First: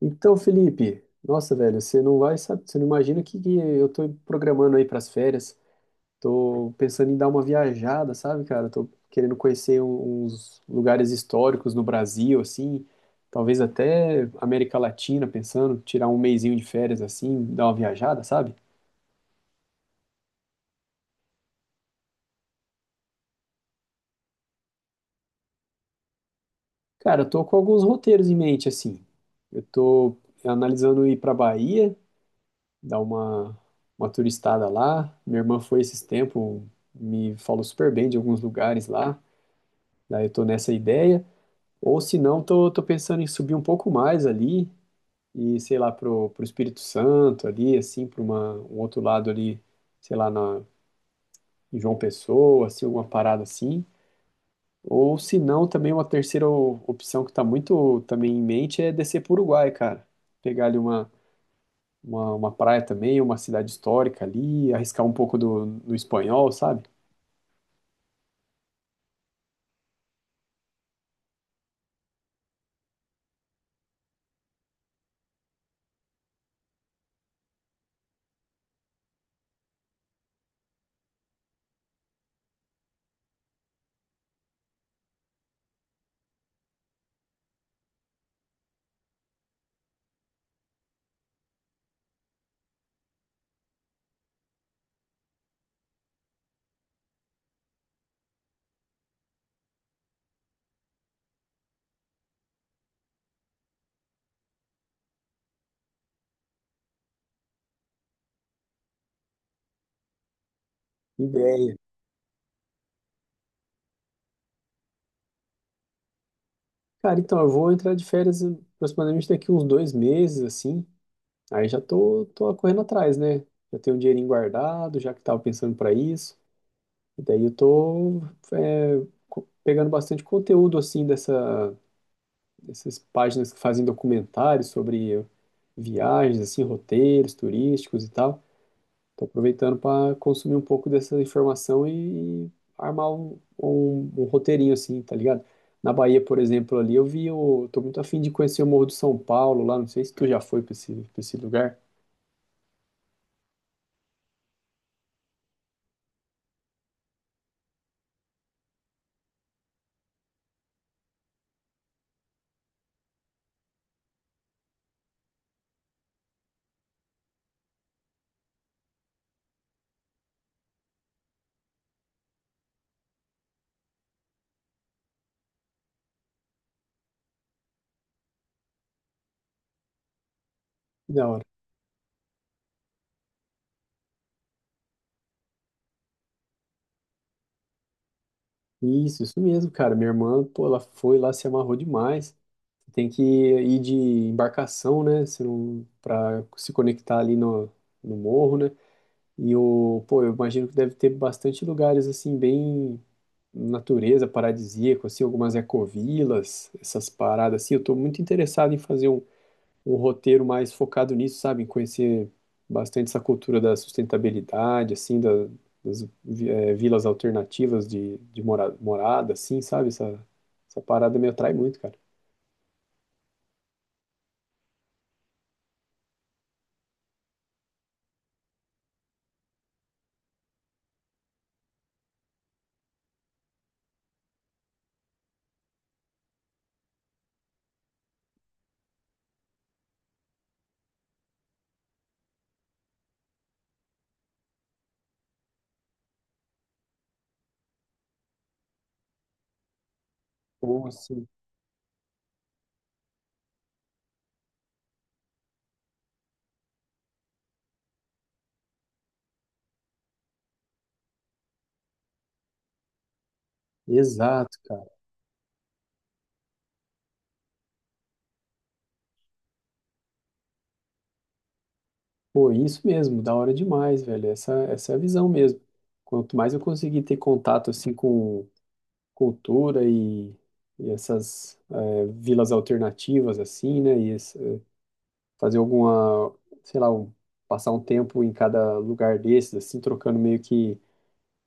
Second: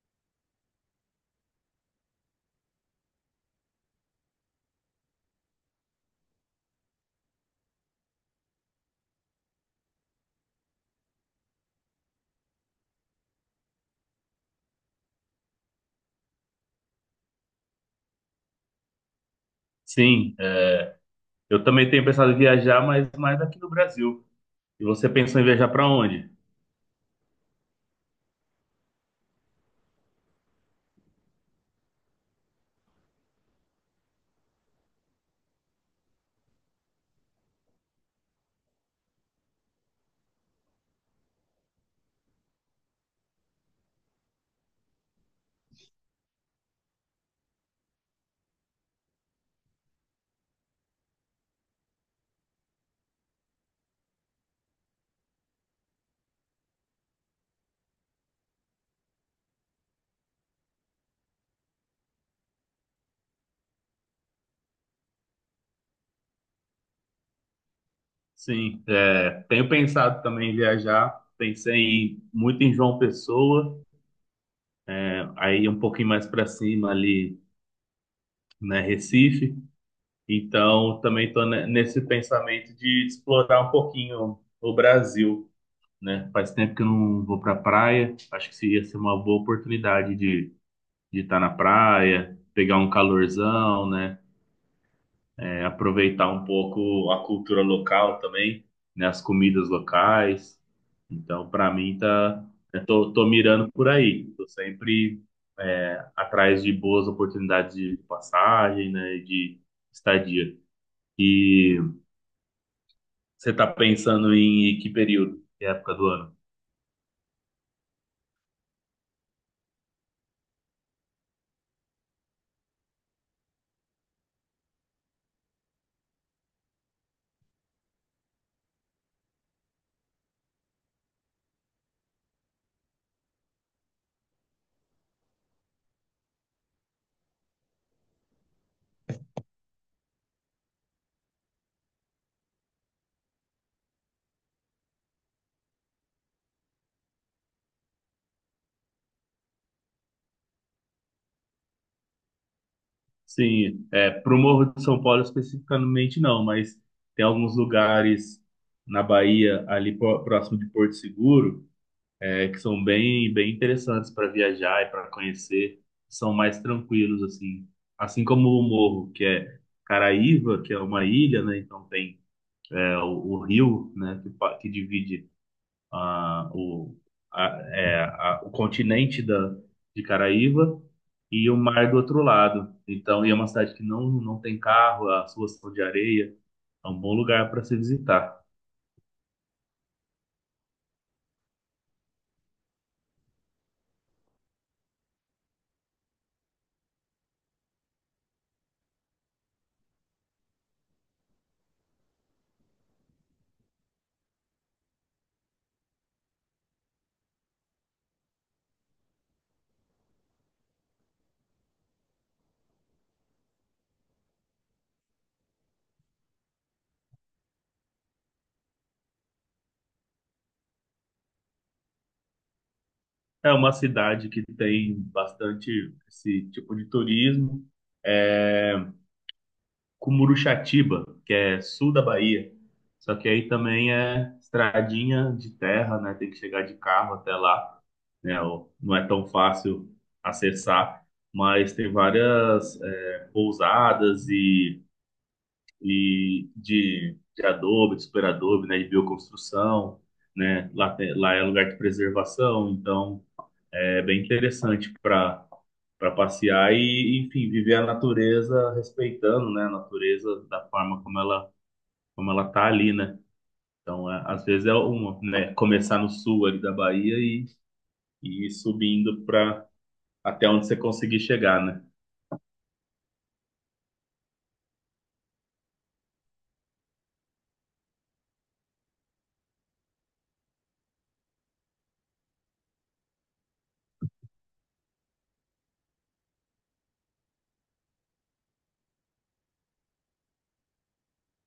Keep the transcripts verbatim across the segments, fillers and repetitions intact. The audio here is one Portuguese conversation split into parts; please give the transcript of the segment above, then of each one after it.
Então, Felipe, nossa, velho, você não vai, sabe, você não imagina que, que eu tô programando aí pras férias. Tô pensando em dar uma viajada, sabe, cara? Tô querendo conhecer um- uns lugares históricos no Brasil, assim, talvez até América Latina, pensando, tirar um mesinho de férias assim, dar uma viajada, sabe? Sim, é. Eu também tenho pensado em viajar, mas mais aqui no Brasil. E você pensou em viajar para onde? Cara, eu tô com alguns roteiros em mente, assim. Eu tô analisando ir pra Bahia dar uma, uma turistada lá. Minha irmã foi esses tempos, me falou super bem de alguns lugares lá. Daí eu tô nessa ideia. Ou se não, tô, tô pensando em subir um pouco mais ali e, sei lá, pro, pro Espírito Santo ali, assim, para uma, um outro lado ali, sei lá, na, em João Pessoa, assim, alguma parada assim. Ou se não, também uma terceira o- opção que tá muito também em mente é descer pro Uruguai, cara. Pegar ali uma uma, uma praia também, uma cidade histórica ali, arriscar um pouco do, no espanhol, sabe? Sim, é, tenho pensado também em viajar. Pensei em- muito em João Pessoa, é, aí um pouquinho mais para cima ali, né, Recife. Então, também estou nesse pensamento de explorar um pouquinho o Brasil, né? Faz tempo que eu não vou para praia. Acho que seria ser uma boa oportunidade de de estar na praia, pegar um calorzão, né? é, aproveitar um pouco a cultura local também, né, as comidas locais. Então, para mim, tá, eu tô, tô mirando por aí. Tô sempre é, atrás de boas oportunidades de passagem, né, de estadia. Ideia. E você tá pensando em que período, que época do ano? Cara, então eu vou entrar de férias hum, aproximadamente daqui uns dois meses, assim. Aí já tô, tô correndo atrás, né? Já tenho um dinheirinho guardado, já que tava pensando para isso. E daí eu tô é, co- pegando bastante conteúdo, assim, dessa, dessas páginas que fazem documentários sobre viagens, assim, roteiros turísticos e tal. Estou aproveitando para consumir um pouco dessa informação e armar um, um- um roteirinho assim, tá ligado? Na Bahia, por exemplo, ali eu vi, o- eu tô muito afim de conhecer o Morro do São Paulo lá, não sei se tu já foi para esse, pra esse lugar. Sim, é, para o Morro de São Paulo especificamente não, mas tem alguns lugares na Bahia, ali pró- próximo de Porto Seguro, é que são bem, bem interessantes para viajar e para conhecer, são mais tranquilos assim. Assim como o Morro, que é Caraíva, que é uma ilha, né? Então tem é, o, o rio, né? Que, pa- que divide ah, o, a, é, a- o continente da, de Caraíva Que da hora. e o mar do outro lado. Então, e é uma cidade que não, não tem carro, as ruas são de areia, é um bom lugar para se visitar. Isso, isso mesmo, cara. Minha irmã, pô, ela foi lá, se amarrou demais. Tem que ir de embarcação, né? Se não, para se conectar ali no, no morro, né? E o, pô, eu imagino que deve ter bastante lugares assim, bem natureza paradisíaca, assim, algumas ecovilas, essas paradas assim. Eu tô muito interessado em fazer um, um roteiro mais focado nisso, sabe? Em conhecer bastante essa cultura da sustentabilidade, assim, da- das vi- eh, vilas alternativas de, de mora- morada, assim, sabe? Essa, essa parada me atrai muito, cara. É uma cidade que tem bastante esse tipo de turismo. É Cumuruxatiba, que é sul da Bahia. Só que aí também é estradinha de terra, né? Tem que chegar de carro até lá, né? O- Não é tão fácil acessar, mas tem várias é, pousadas e, e de, de, adobe, de super adobe, né? De bioconstrução, né? Pô, Lá, tem- assim, lá é lugar de preservação, então é bem interessante para para passear e, enfim, viver a natureza respeitando, né, a natureza da forma como ela como ela tá ali, né? Então, é, às exato, vezes é cara. uma, né, começar no sul ali da Bahia e, e ir subindo para até onde você conseguir chegar, né? Pô, isso mesmo, da hora demais, velho. Essa, essa é a visão mesmo. Quanto mais eu conseguir ter contato, assim, com cultura e, e essas eh, vilas alternativas assim, né? E esse- fazer alguma, sei lá, um- passar um tempo em cada lugar desses, assim, trocando meio que um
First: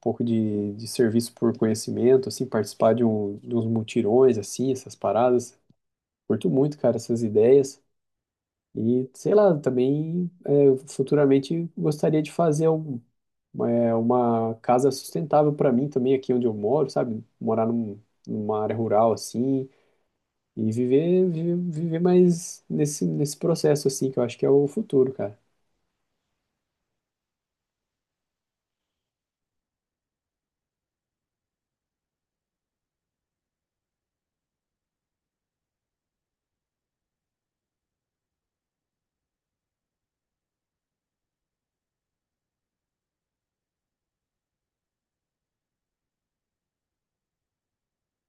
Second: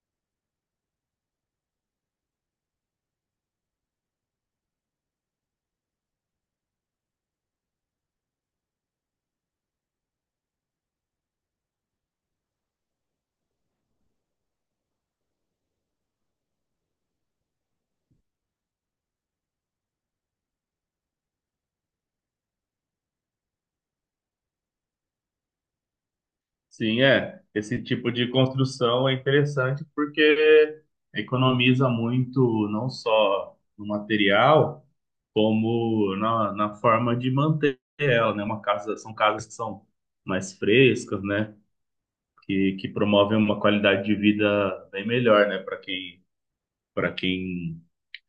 pouco de, de serviço por conhecimento, assim, participar de, um, de uns mutirões, assim, essas paradas. Curto muito, cara, essas ideias. E, sei lá, também eh, futuramente gostaria de fazer um- uma, uma casa sustentável para mim também, aqui onde eu moro, sabe? Morar num, numa área rural, assim, e viver, viver, viver mais nesse, nesse processo, assim, que eu acho que é o futuro, cara. Sim, é. Esse tipo de construção é interessante porque economiza muito não só no material, como na, na forma de manter ela, né? Uma casa, são casas que são mais frescas, né? que, que promovem uma qualidade de vida bem melhor, né, para quem, para quem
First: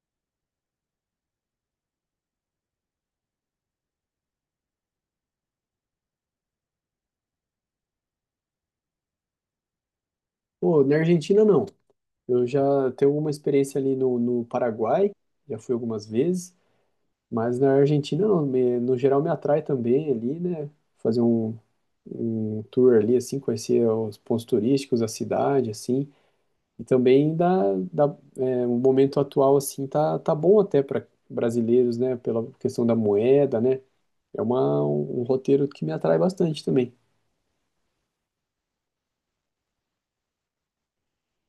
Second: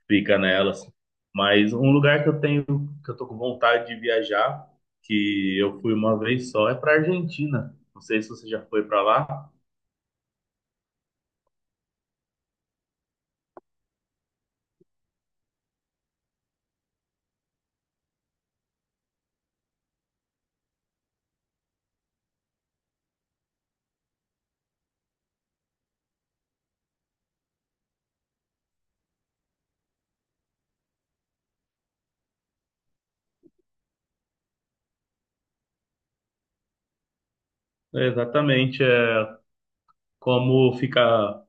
fica nelas. Mas um lugar que eu tenho, que eu tô com vontade de viajar, que eu fui uma vez só, é para Argentina. Não sei se você já foi para lá. Pô, na Argentina, não. Eu já tenho alguma experiência ali no, no Paraguai, já fui algumas vezes, mas na Argentina, não. Me- no geral, me atrai também ali, né? Fazer um, um tour ali, assim, conhecer os pontos turísticos, a cidade, assim. E também dá, dá, é, o momento atual, assim, tá, tá bom até para brasileiros, né? Pela questão da moeda, né? É uma, um um roteiro que me atrai bastante também. É, exatamente, é como fica,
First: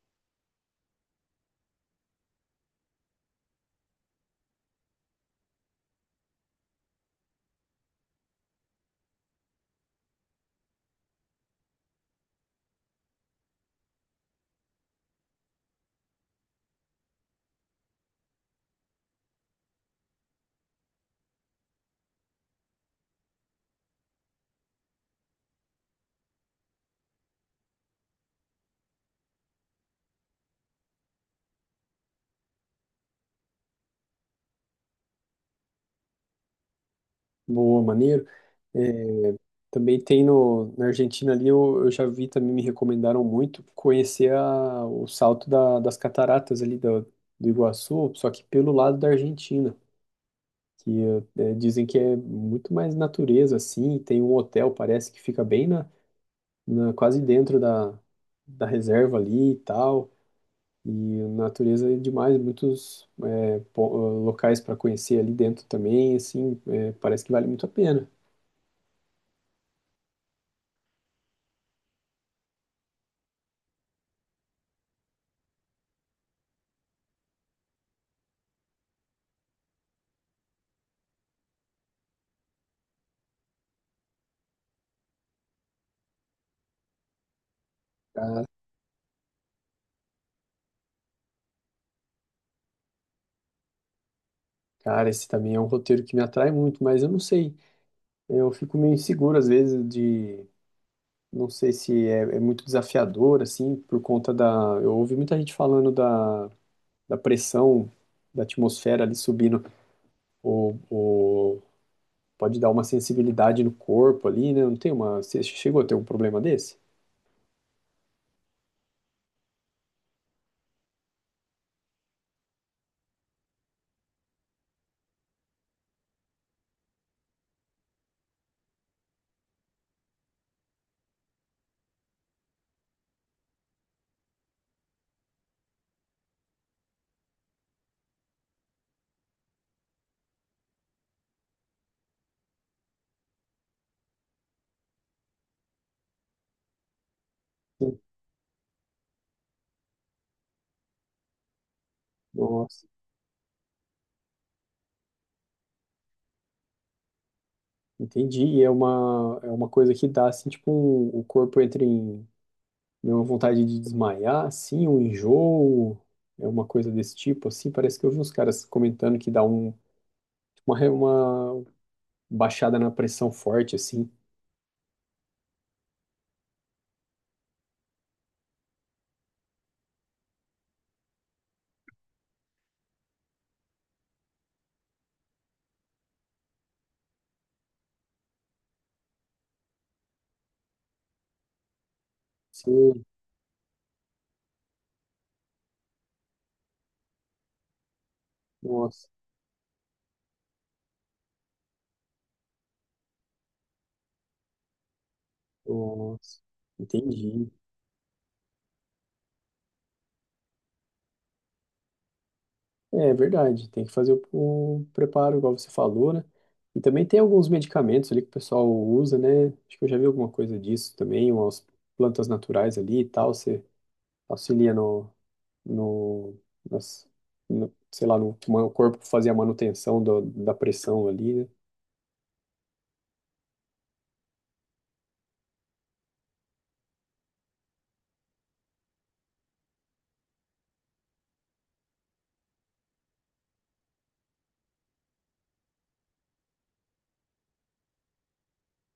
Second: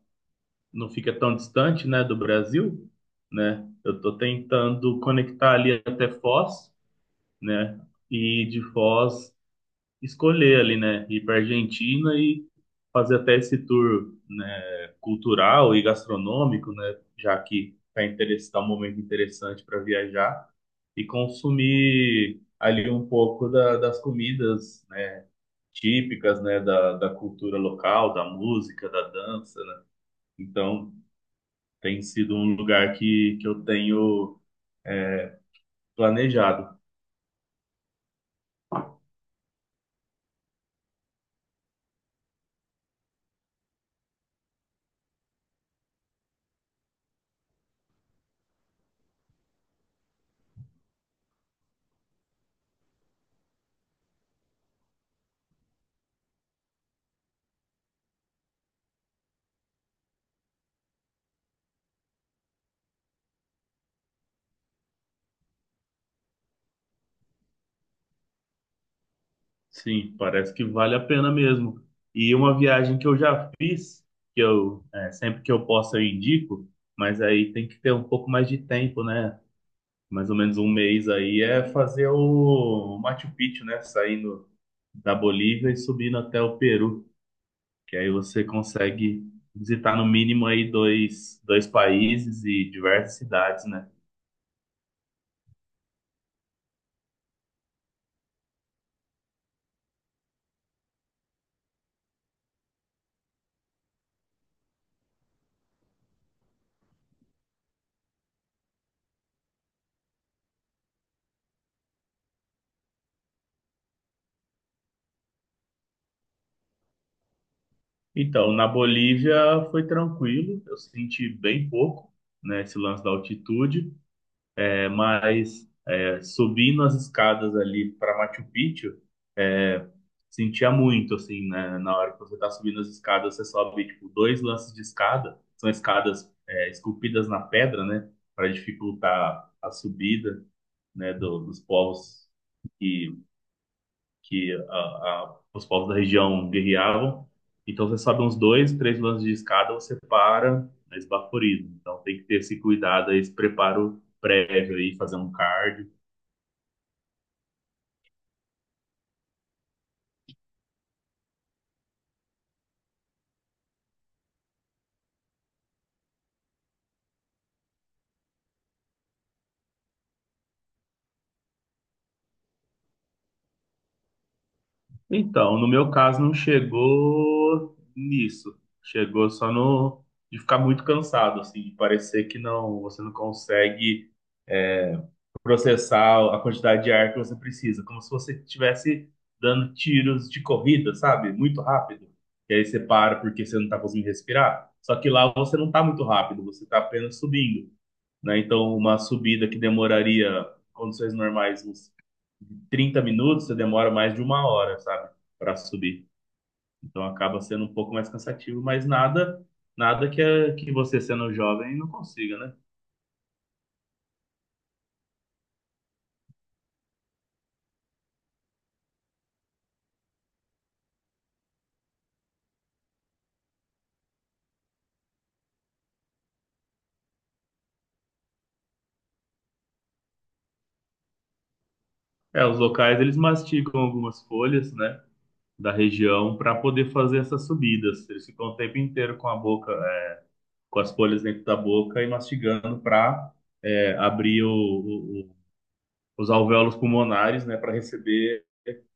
não fica tão distante, né, do Brasil, né? Eu tô tentando conectar ali até Foz, né? E de Foz escolher ali, né, ir para Argentina e fazer até esse tour, né, cultural e gastronômico, né, já que está interess- tá um momento interessante para viajar e consumir ali um pouco da- das comidas, né, típicas, né, da, da cultura local, da música, da dança, né? Então, tem sido um lugar que, que eu tenho planejado. Boa, maneiro. É, também tem no, na Argentina ali, eu, eu já vi também, me recomendaram muito conhecer a, o salto da- das cataratas ali do, do Iguaçu, só que pelo lado da Argentina, que é, dizem que é muito mais natureza, assim, tem um hotel, parece que fica bem na, na- quase dentro da, da reserva ali e tal, e natureza é demais, muitos é, po- locais para conhecer ali dentro também, assim, é, parece que vale muito a pena. Sim, parece que vale a pena mesmo. E uma viagem que eu já fiz, que eu é, sempre que eu posso eu indico, mas aí tem que ter um pouco mais de tempo, né? Mais ou menos um mês aí é fazer o Machu Picchu, né? Saindo da Bolívia e subindo até o Peru, que aí você consegue visitar no mínimo aí dois, dois países e diversas cidades, né? Cara, esse também é um roteiro que me atrai muito, mas eu não sei. Eu fico meio inseguro às vezes de. Não sei se é, é muito desafiador, assim, por conta da. Eu ouvi muita gente falando da, da pressão da atmosfera ali subindo. O, o... Pode dar uma sensibilidade no corpo ali, né? Não tem uma. Você chegou a ter um problema desse? Então, na Bolívia foi tranquilo, eu senti bem pouco, né? Esse lance da altitude, é, mas subindo as escadas ali para Machu Picchu, sentia muito, assim, né? Na hora que você tá subindo as escadas, você sobe, tipo, dois lances de escada. São escadas, é, esculpidas na pedra, né? Para dificultar a subida, né? do- dos povos que, que a- a- os povos da região guerreavam. Então, Sim. você sobe uns dois, três lances de escada, você para, é esbaforido. Então, tem que ter esse Nossa, cuidado aí, esse preparo prévio aí, fazer um cardio. entendi. E é uma, é uma coisa que dá, assim, tipo, um- o corpo entra em né, uma vontade de desmaiar, assim, um enjoo, é uma coisa desse tipo, assim, parece que eu vi uns caras comentando que dá um, uma, re- uma baixada na pressão forte, assim. Então, no meu caso, não chegou nisso. Chegou só no de ficar muito cansado, assim, de parecer que não, você não consegue processar a quantidade de ar que você precisa, como se você estivesse dando tiros de corrida, sabe? Muito rápido. E aí você Sim, para porque você não está conseguindo respirar. Só que lá você não está muito rápido, você está apenas subindo, né? Então, uma nossa, subida que demoraria, em condições normais, uns trinta minutos, você demora mais de uma hora, sabe? Para subir. nossa, Então acaba entendi. sendo um pouco mais cansativo, mas nada, nada que a- que você sendo jovem não consiga, né? É é verdade, tem que fazer o, o preparo, igual você falou, né? E também tem alguns medicamentos ali que o pessoal usa, né? Acho que eu já vi alguma coisa disso também, umas plantas naturais ali e tal, você auxilia no, no, nas- no- sei lá, no, o corpo fazia a manutenção do- da pressão ali, né? É, os locais eles mastigam algumas folhas, né, da região para poder fazer essas subidas. Eles ficam o tempo inteiro com a boca, é, com as folhas dentro da boca e mastigando para abrir o- o- o- os alvéolos pulmonares, né, para receber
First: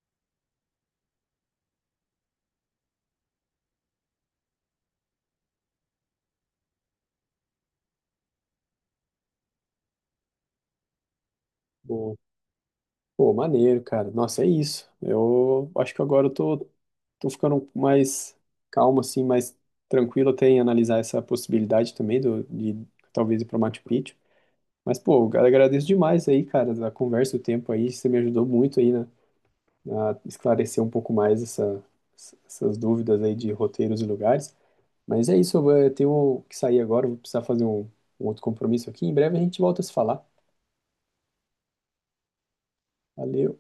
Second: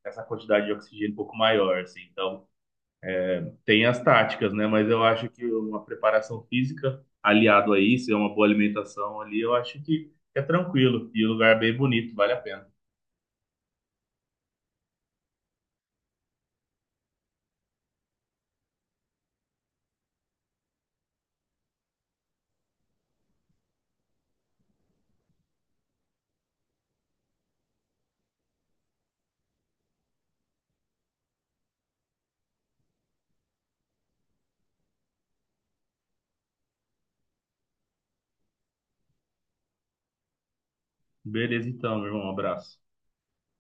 essa quantidade de oxigênio um pouco maior, assim. Então, tem as táticas, né? Mas eu acho que uma preparação física aliado a isso, é uma boa alimentação ali, eu acho que é tranquilo. E o lugar é bem bonito, Pô, vale a pena. pô, maneiro, cara. Nossa, é isso. Eu acho que agora eu tô, tô ficando mais calmo, assim, mais tranquilo até em analisar essa possibilidade também do, de talvez ir para Machu Picchu. Mas, pô, eu agradeço demais aí, cara, da conversa, o tempo aí. Você me ajudou muito aí, né? A esclarecer um pouco mais essa, essas dúvidas aí de roteiros e lugares. Mas é isso, eu vou- eu tenho que sair agora, vou precisar fazer um, um outro compromisso aqui. Em breve a gente volta a se falar. Beleza, então, meu irmão. Um abraço. Valeu.